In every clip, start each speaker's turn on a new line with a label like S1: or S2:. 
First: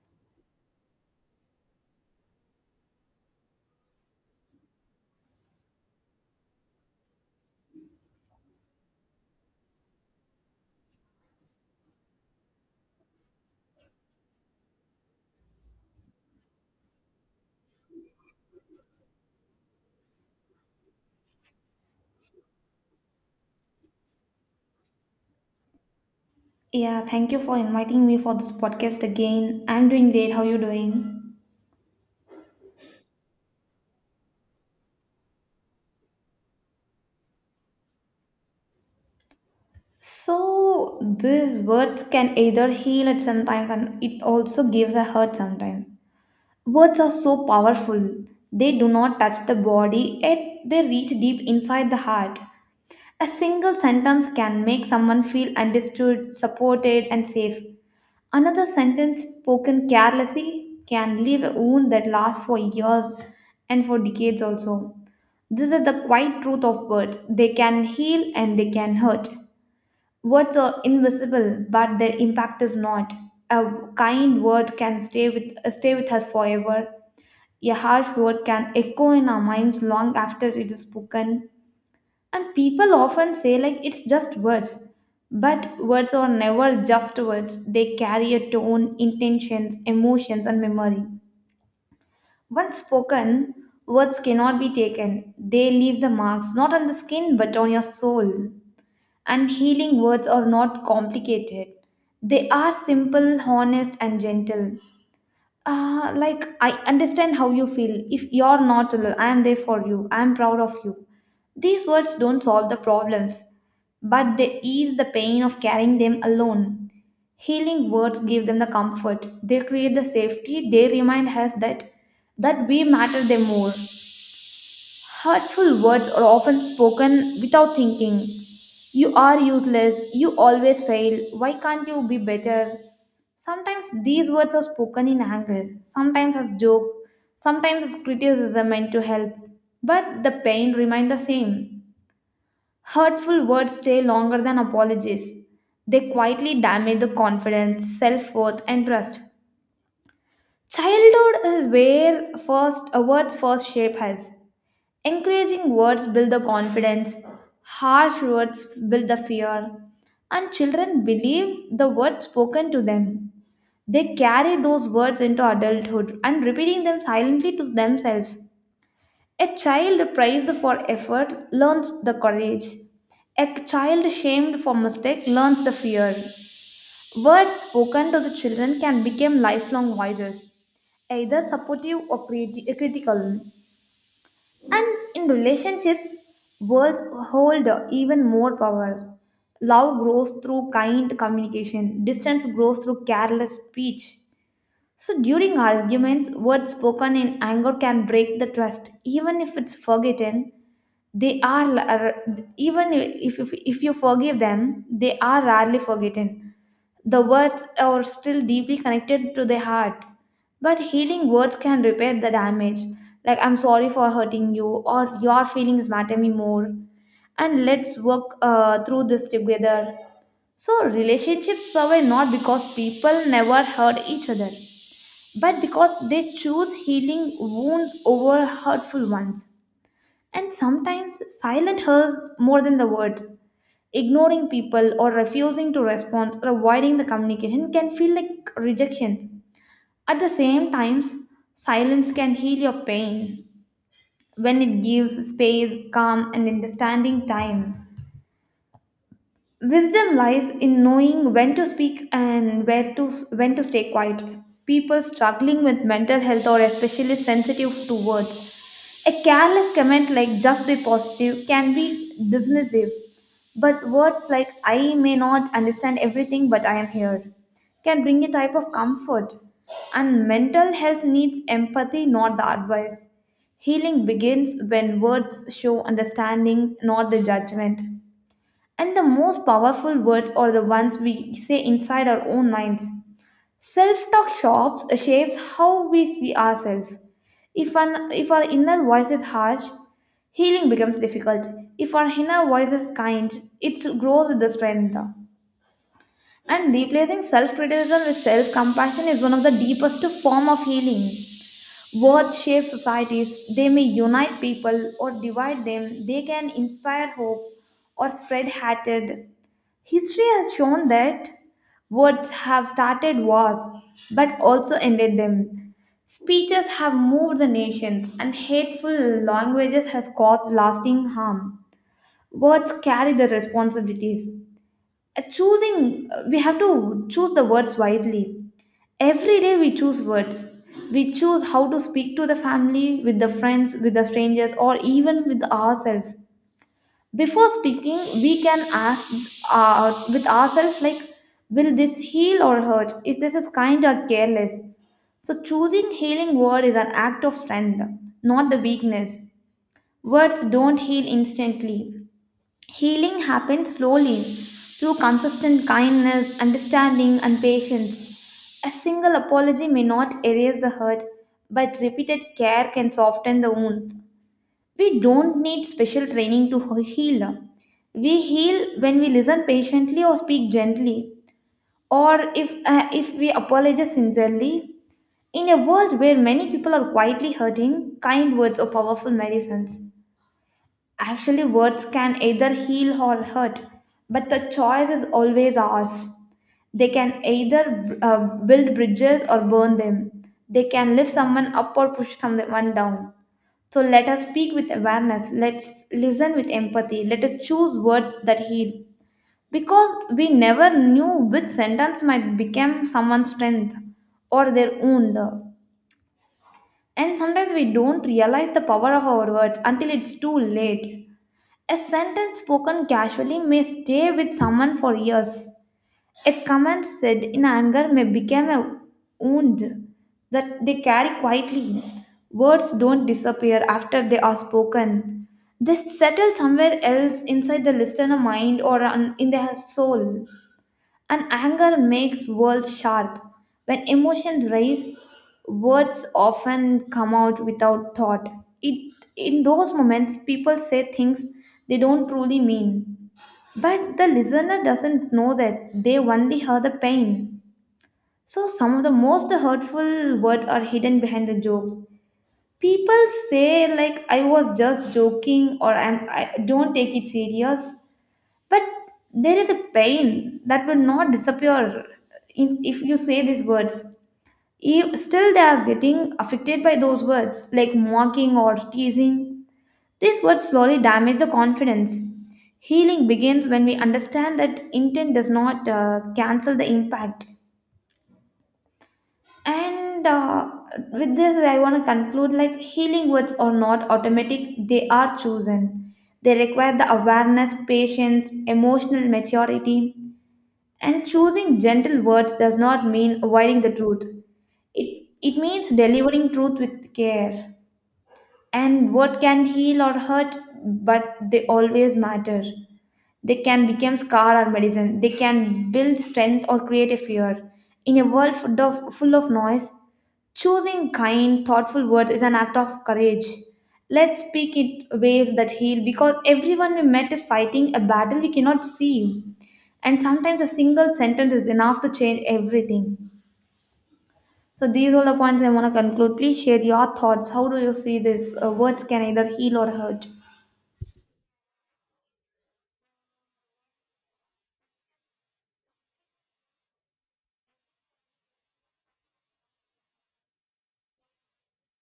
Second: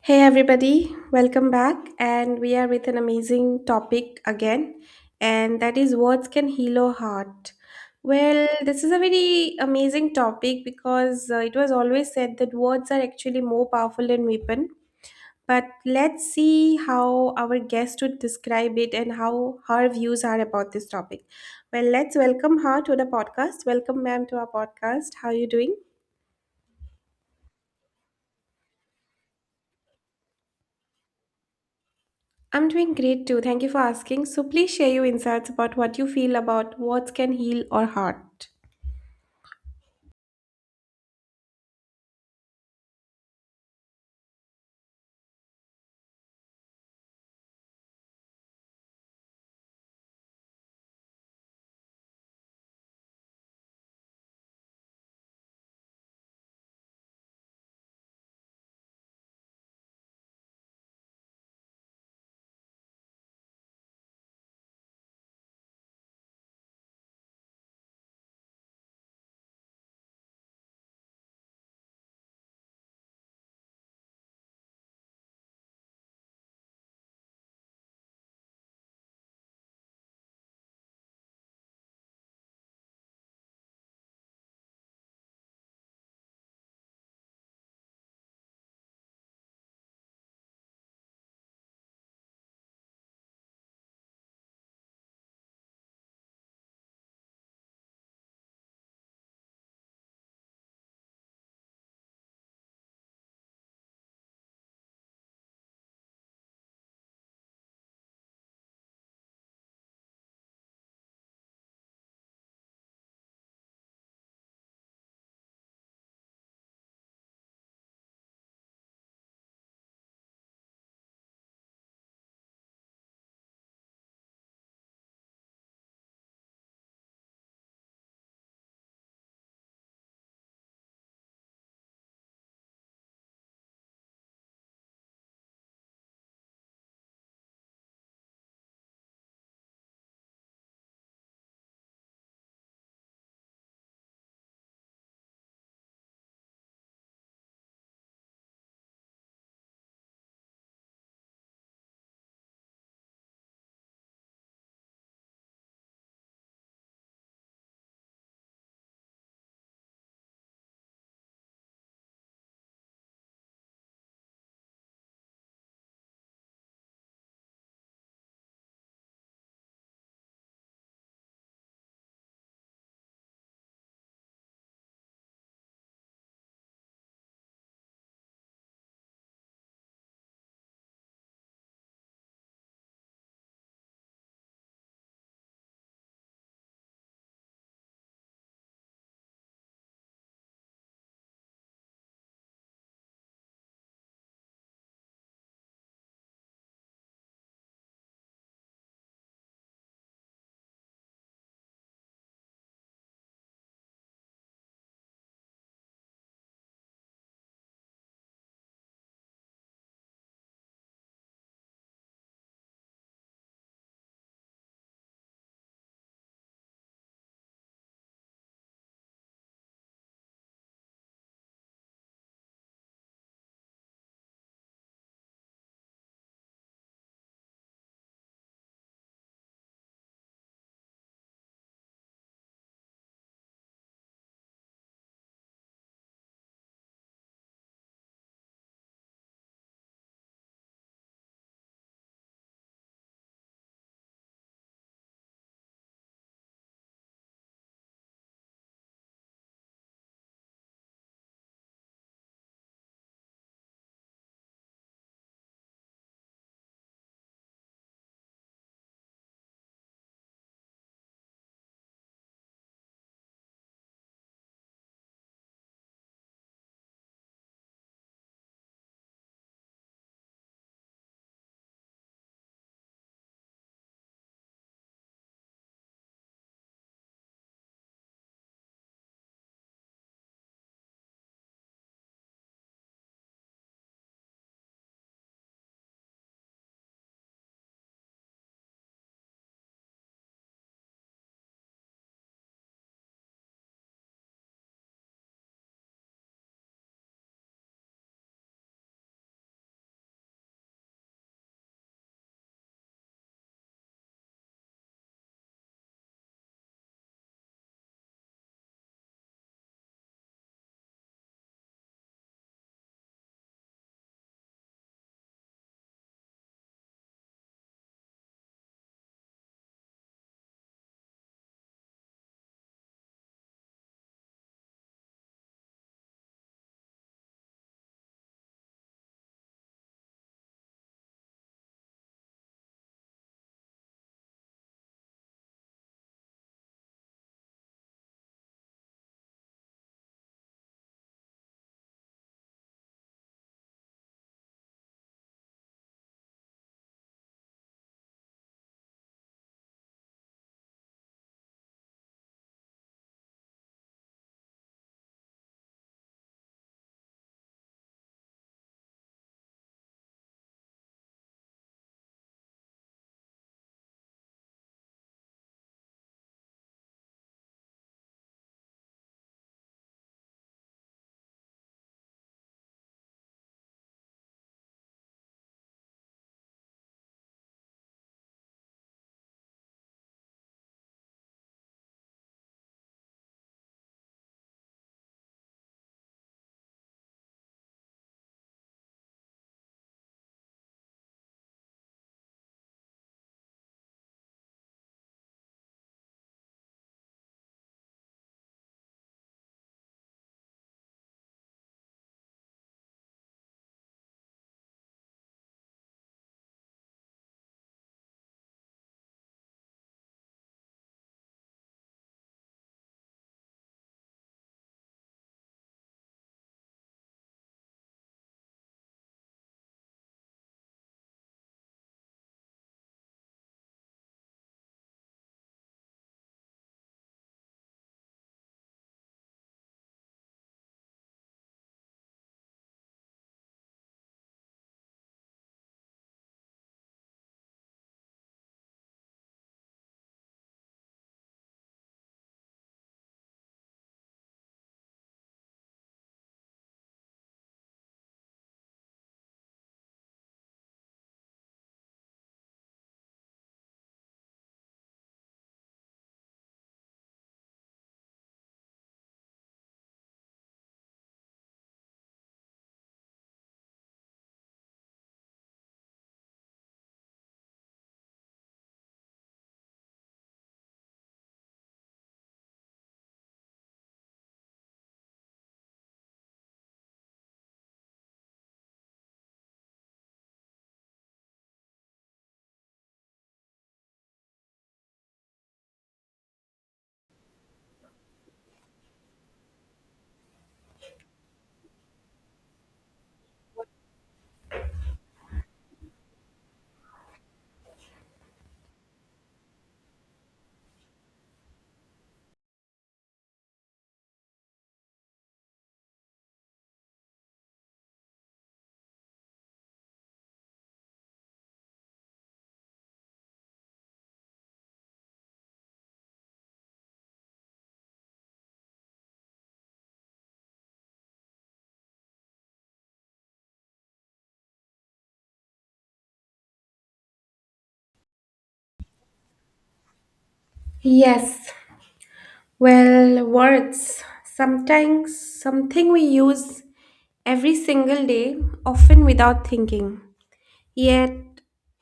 S1: Hey everybody, welcome back. And we are with an amazing topic again, and that is words can heal a heart. Well, this is a very amazing topic because it was always said that words are actually more powerful than weapon. But let's see how our guest would describe it and how her views are about this topic. Well, let's welcome her to the podcast. Welcome, ma'am, to our podcast. How are you doing?
S2: Yeah, thank you for inviting me for this podcast again. I'm doing great. How are you doing?
S1: I'm doing great too. Thank you for asking. So please share your insights about what you feel about words can heal or hurt.
S2: So, these words can either heal it sometimes and it also gives a hurt sometimes. Words are so powerful. They do not touch the body, yet they reach deep inside the heart. A single sentence can make someone feel understood, supported, and safe. Another sentence spoken carelessly can leave a wound that lasts for years and for decades also. This is the quiet truth of words. They can heal and they can hurt. Words are invisible, but their impact is not. A kind word can stay with us forever. A harsh word can echo in our minds long after it is spoken. And people often say like it's just words. But words are never just words. They carry a tone, intentions, emotions, and memory. Once spoken, words cannot be taken. They leave the marks not on the skin but on your soul. And healing words are not complicated. They are simple, honest, and gentle. Like I understand how you feel. If you're not alone, I am there for you. I am proud of you. These words don't solve the problems, but they ease the pain of carrying them alone. Healing words give them the comfort. They create the safety. They remind us that we matter them more. Hurtful words are often spoken without thinking. You are useless. You always fail. Why can't you be better? Sometimes these words are spoken in anger, sometimes as joke, sometimes as criticism meant to help. But the pain remains the same. Hurtful words stay longer than apologies. They quietly damage the confidence, self worth, and trust. Childhood is where first words first shape us. Encouraging words build the confidence, harsh words build the fear, and children believe the words spoken to them. They carry those words into adulthood and repeating them silently to themselves. A child praised for effort learns the courage. A child shamed for mistake learns the fear. Words spoken to the children can become lifelong voices, either supportive or critical. And in relationships, words hold even more power. Love grows through kind communication, distance grows through careless speech. So during arguments, words spoken in anger can break the trust, even if it's forgotten, they are la- are- even if, if you forgive them, they are rarely forgotten. The words are still deeply connected to the heart, but healing words can repair the damage, like I'm sorry for hurting you, or your feelings matter me more, and let's work through this together. So relationships survive not because people never hurt each other but because they choose healing wounds over hurtful ones. And sometimes silent hurts more than the words. Ignoring people or refusing to respond or avoiding the communication can feel like rejections. At the same times, silence can heal your pain when it gives space, calm, and understanding time. Wisdom lies in knowing when to speak and where to when to stay quiet. People struggling with mental health or especially sensitive to words. A careless comment like just be positive can be dismissive, but words like I may not understand everything but I am here can bring a type of comfort. And mental health needs empathy, not the advice. Healing begins when words show understanding, not the judgment. And the most powerful words are the ones we say inside our own minds. Self talk shapes how we see ourselves. If our inner voice is harsh, healing becomes difficult. If our inner voice is kind, it grows with the strength. And replacing self criticism with self compassion is one of the deepest form of healing. Words shape societies, they may unite people or divide them, they can inspire hope or spread hatred. History has shown that words have started wars but also ended them. Speeches have moved the nations and hateful languages has caused lasting harm. Words carry the responsibilities. Choosing we have to choose the words wisely. Every day we choose words. We choose how to speak to the family, with the friends, with the strangers or even with ourselves. Before speaking, we can ask with ourselves, like, will this heal or hurt? Is this is kind or careless? So choosing healing word is an act of strength, not the weakness. Words don't heal instantly. Healing happens slowly through consistent kindness, understanding, and patience. A single apology may not erase the hurt, but repeated care can soften the wound. We don't need special training to heal. We heal when we listen patiently or speak gently, or if we apologize sincerely. In a world where many people are quietly hurting, kind words or powerful medicines. Actually, words can either heal or hurt, but the choice is always ours. They can either build bridges or burn them. They can lift someone up or push someone down. So let us speak with awareness, let's listen with empathy, let us choose words that heal. Because we never knew which sentence might become someone's strength or their wound. And sometimes we don't realize the power of our words until it's too late. A sentence spoken casually may stay with someone for years. A comment said in anger may become a wound that they carry quietly. Words don't disappear after they are spoken. They settle somewhere else inside the listener mind or in their soul. And anger makes words sharp. When emotions rise, words often come out without thought. It in those moments people say things they don't truly mean. But the listener doesn't know that they only hear the pain. So some of the most hurtful words are hidden behind the jokes. People say like I was just joking or I don't take it serious. But there is a pain that will not disappear if you say these words. Still they are getting affected by those words like mocking or teasing. These words slowly damage the confidence. Healing begins when we understand that intent does not cancel the impact. And with this, I want to conclude, like, healing words are not automatic, they are chosen. They require the awareness, patience, emotional maturity. And choosing gentle words does not mean avoiding the truth, it means delivering truth with care. And what can heal or hurt, but they always matter. They can become scar or medicine. They can build strength or create a fear. In a world full of noise, choosing kind, thoughtful words is an act of courage. Let's speak it ways that heal because everyone we met is fighting a battle we cannot see. And sometimes a single sentence is enough to change everything. So, these are the points I want to conclude. Please share your thoughts. How do you see this? Words can either heal or hurt.
S1: Yes. Well, words sometimes something we use every single day, often without thinking. Yet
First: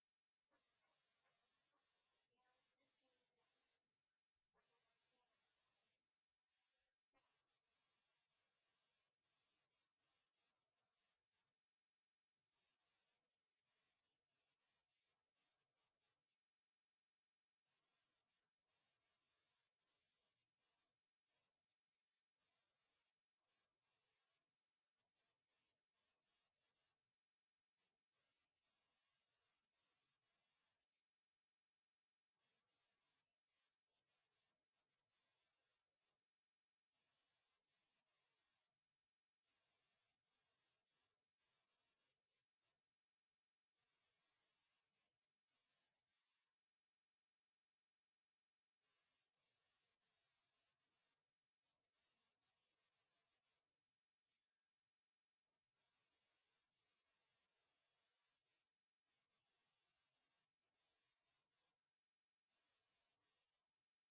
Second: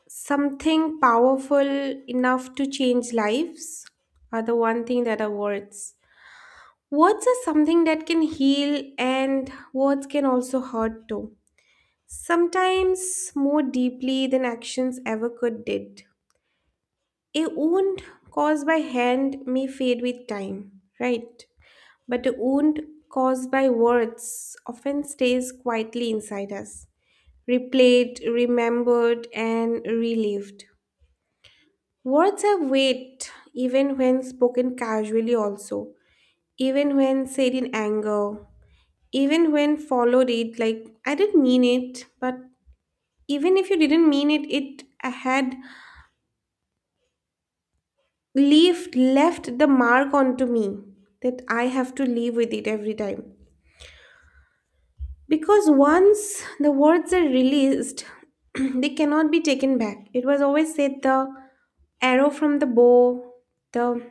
S1: something powerful enough to change lives are the one thing that are words. Words are something that can heal and words can also hurt too. Sometimes more deeply than actions ever could did. A wound caused by hand may fade with time, right? But a wound caused by words often stays quietly inside us, replayed, remembered, and relived. Words have weight even when spoken casually, also, even when said in anger, even when followed it like I didn't mean it, but even if you didn't mean it, it had left the mark onto me that I have to live with it every time. Because once the words are released, they cannot be taken back. It was always said the arrow from the bow, the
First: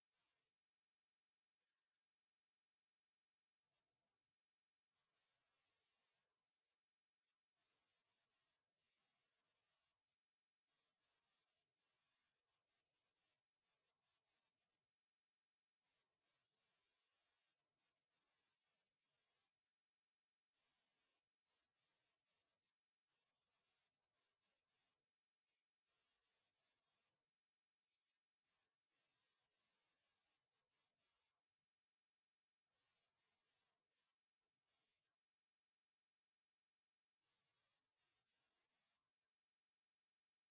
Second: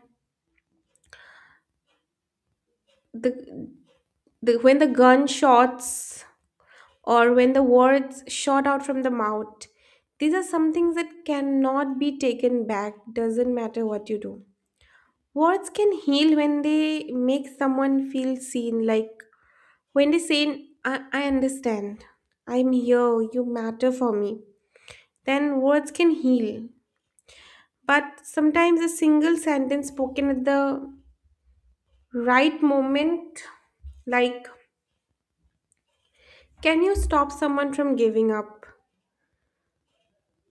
S1: the, the when the gun shots or when the words shot out from the mouth. These are some things that cannot be taken back, doesn't matter what you do. Words can heal when they make someone feel seen, like when they say, I understand, I'm here, you matter for me. Then words can heal. But sometimes a single sentence spoken at the right moment, like, can you stop someone from giving up?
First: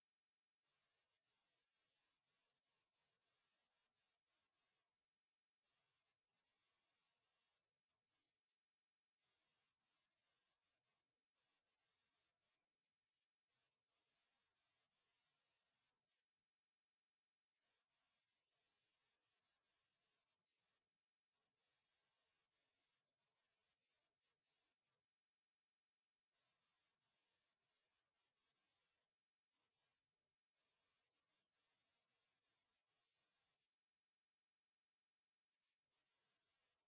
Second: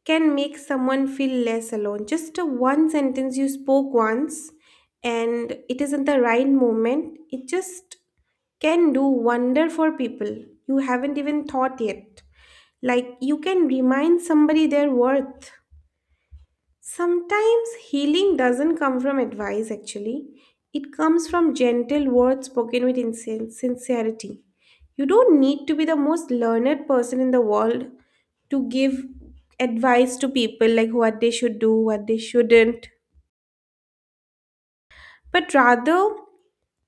S1: Can make someone feel less alone. Just a one sentence you spoke once and it is in the right moment, it just can do wonder for people you haven't even thought yet, like you can remind somebody their worth. Sometimes healing doesn't come from advice, actually it comes from gentle words spoken with sincerity. You don't need to be the most learned person in the world to give advice to people like what they should do, what they shouldn't. But rather,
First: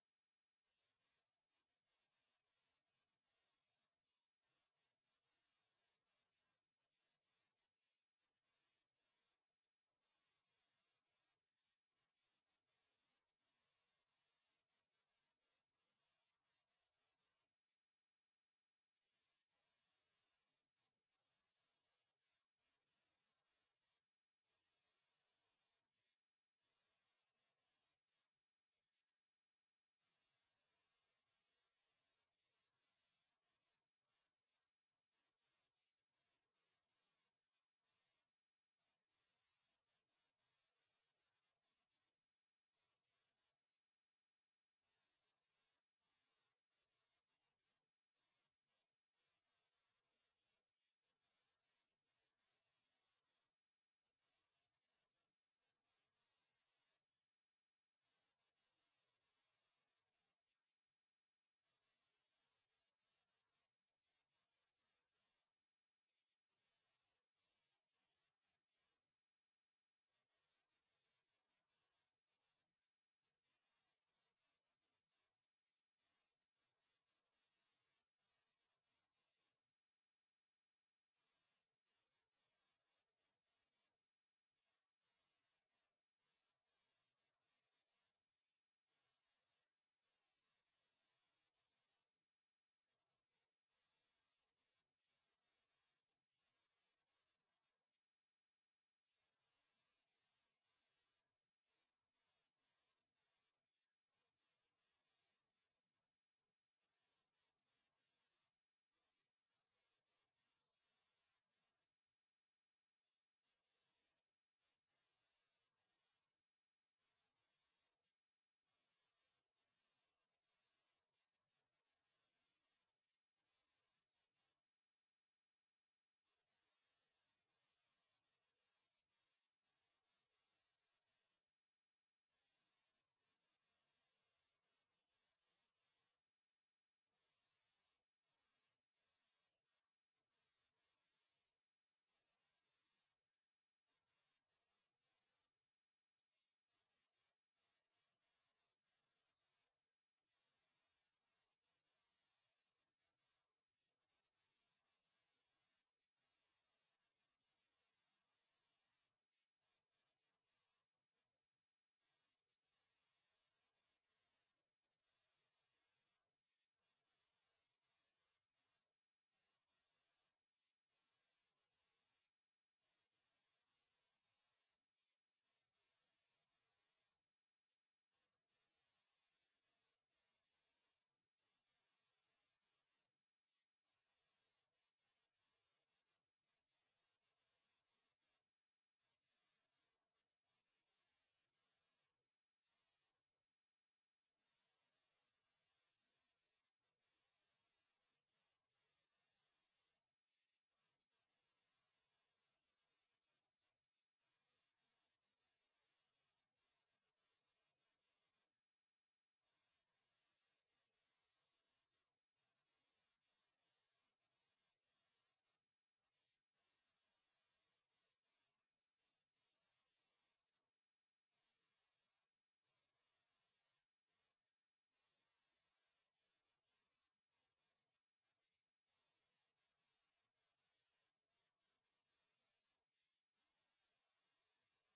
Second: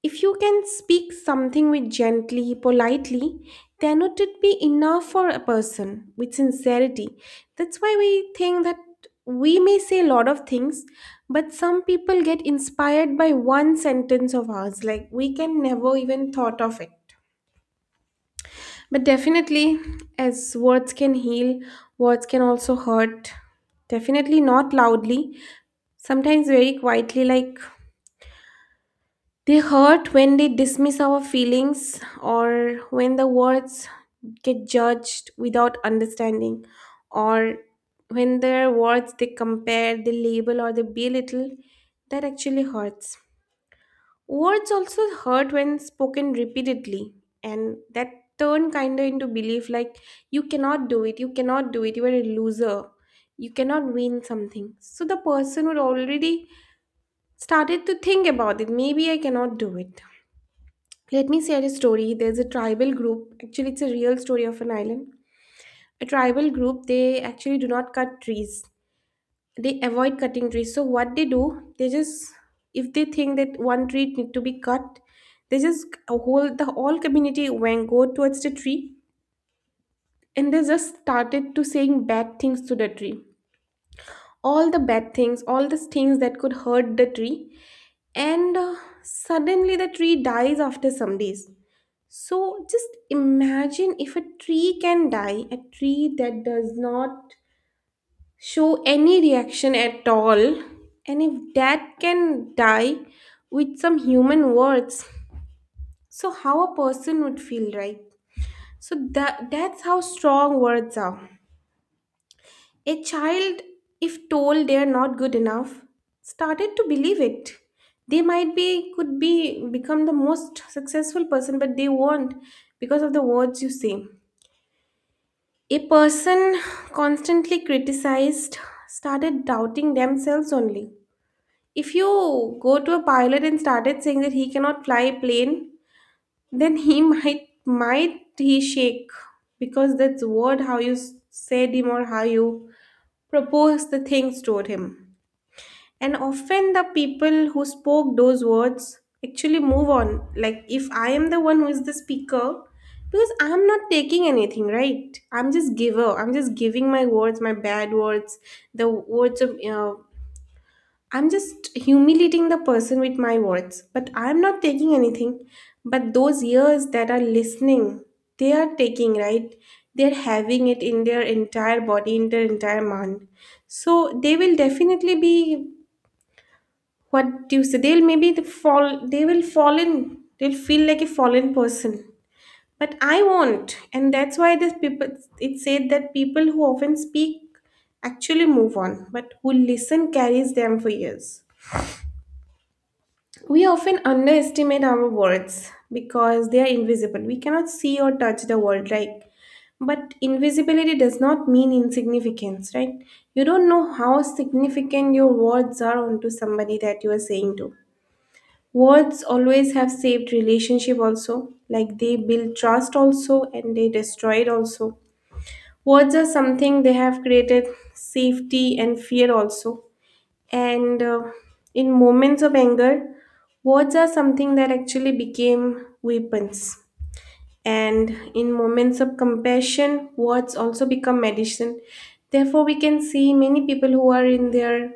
S1: if you can speak something with gently, politely, then would it be enough for a person with sincerity? That's why we think that we may say a lot of things, but some people get inspired by one sentence of ours, like we can never even thought of it. But definitely, as words can heal, words can also hurt. Definitely not loudly, sometimes very quietly, like they hurt when they dismiss our feelings or when the words get judged without understanding, or when their words they compare, they label or they belittle, that actually hurts. Words also hurt when spoken repeatedly and that turn kinda into belief, like you cannot do it, you cannot do it, you are a loser, you cannot win something. So the person would already started to think about it, maybe I cannot do it. Let me share a story. There's a tribal group. Actually, it's a real story of an island. A tribal group, they actually do not cut trees. They avoid cutting trees. So what they do, they just if they think that one tree need to be cut, they just a whole the whole community went go towards the tree and they just started to saying bad things to the tree. All the bad things, all the things that could hurt the tree. And suddenly the tree dies after some days. So just imagine if a tree can die, a tree that does not show any reaction at all, and if that can die with some human words, so how a person would feel, right? So that's how strong words are. A child, if told they are not good enough, started to believe it. They might be could be become the most successful person, but they won't because of the words you say. A person constantly criticized started doubting themselves only. If you go to a pilot and started saying that he cannot fly a plane, then he might he shake because that's word how you said him or how you proposed the things toward him. And often the people who spoke those words actually move on. Like if I am the one who is the speaker, because I'm not taking anything, right? I'm just giver. I'm just giving my words, my bad words, the words of I'm just humiliating the person with my words. But I'm not taking anything. But those ears that are listening, they are taking, right? They're having it in their entire body, in their entire mind. So they will definitely be, what do you say, they'll maybe they fall, they'll feel like a fallen person, but I won't. And that's why this people, it said that people who often speak actually move on, but who listen carries them for years. We often underestimate our words because they are invisible, we cannot see or touch the world. Right, but invisibility does not mean insignificance, right? You don't know how significant your words are onto somebody that you are saying to. Words always have saved relationship also, like they build trust also and they destroy it also. Words are something they have created safety and fear also. And in moments of anger, words are something that actually became weapons. And in moments of compassion, words also become medicine. Therefore, we can see many people who are in their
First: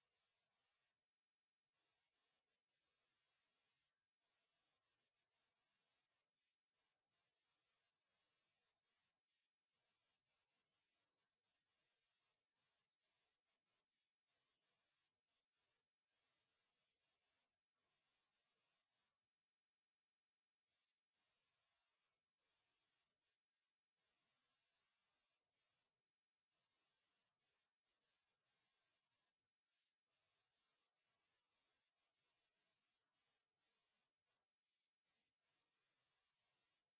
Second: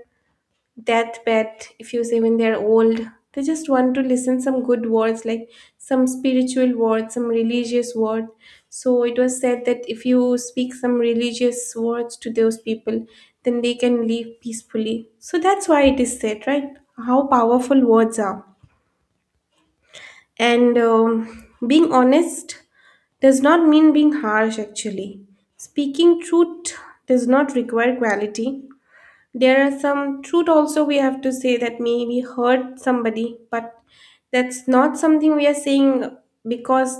S1: deathbed, if you say, when they're old they just want to listen some good words, like some spiritual word, some religious word. So it was said that if you speak some religious words to those people, then they can live peacefully. So that's why it is said, right, how powerful words are. And being honest does not mean being harsh, actually speaking truth does not require quality. There are some truth also we have to say that maybe hurt somebody, but that's not something we are saying because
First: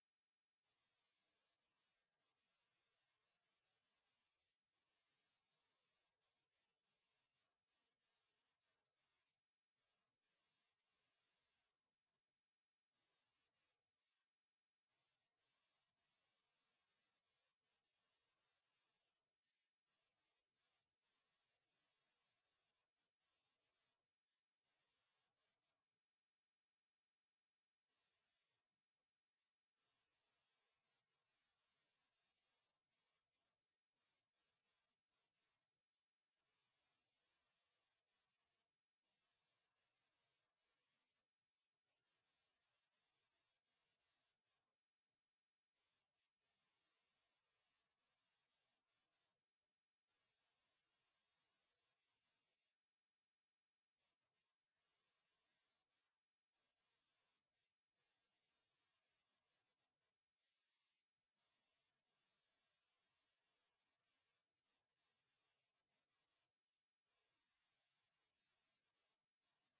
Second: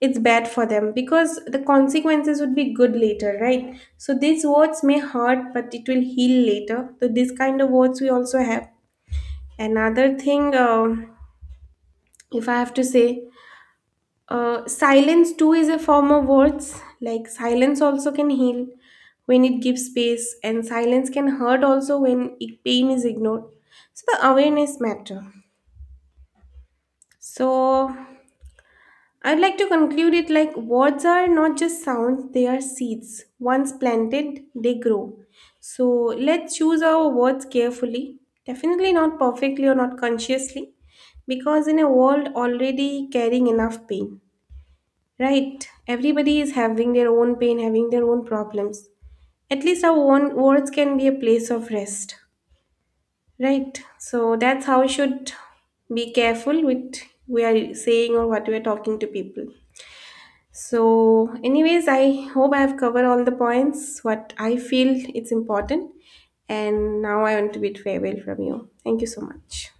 S1: it's bad for them, because the consequences would be good later, right? So these words may hurt, but it will heal later. So this kind of words we also have. Another thing, if I have to say, silence too is a form of words. Like silence also can heal when it gives space, and silence can hurt also when it, pain is ignored. So the awareness matter. So I'd like to conclude it like words are not just sounds; they are seeds. Once planted, they grow. So let's choose our words carefully. Definitely not perfectly or not consciously, because in a world already carrying enough pain. Right. Everybody is having their own pain, having their own problems. At least our own words can be a place of rest. Right. So that's how we should be careful with we are saying or what we are talking to people. So, anyways, I hope I have covered all the points what I feel it's important. And now I want to bid farewell from you. Thank you so much.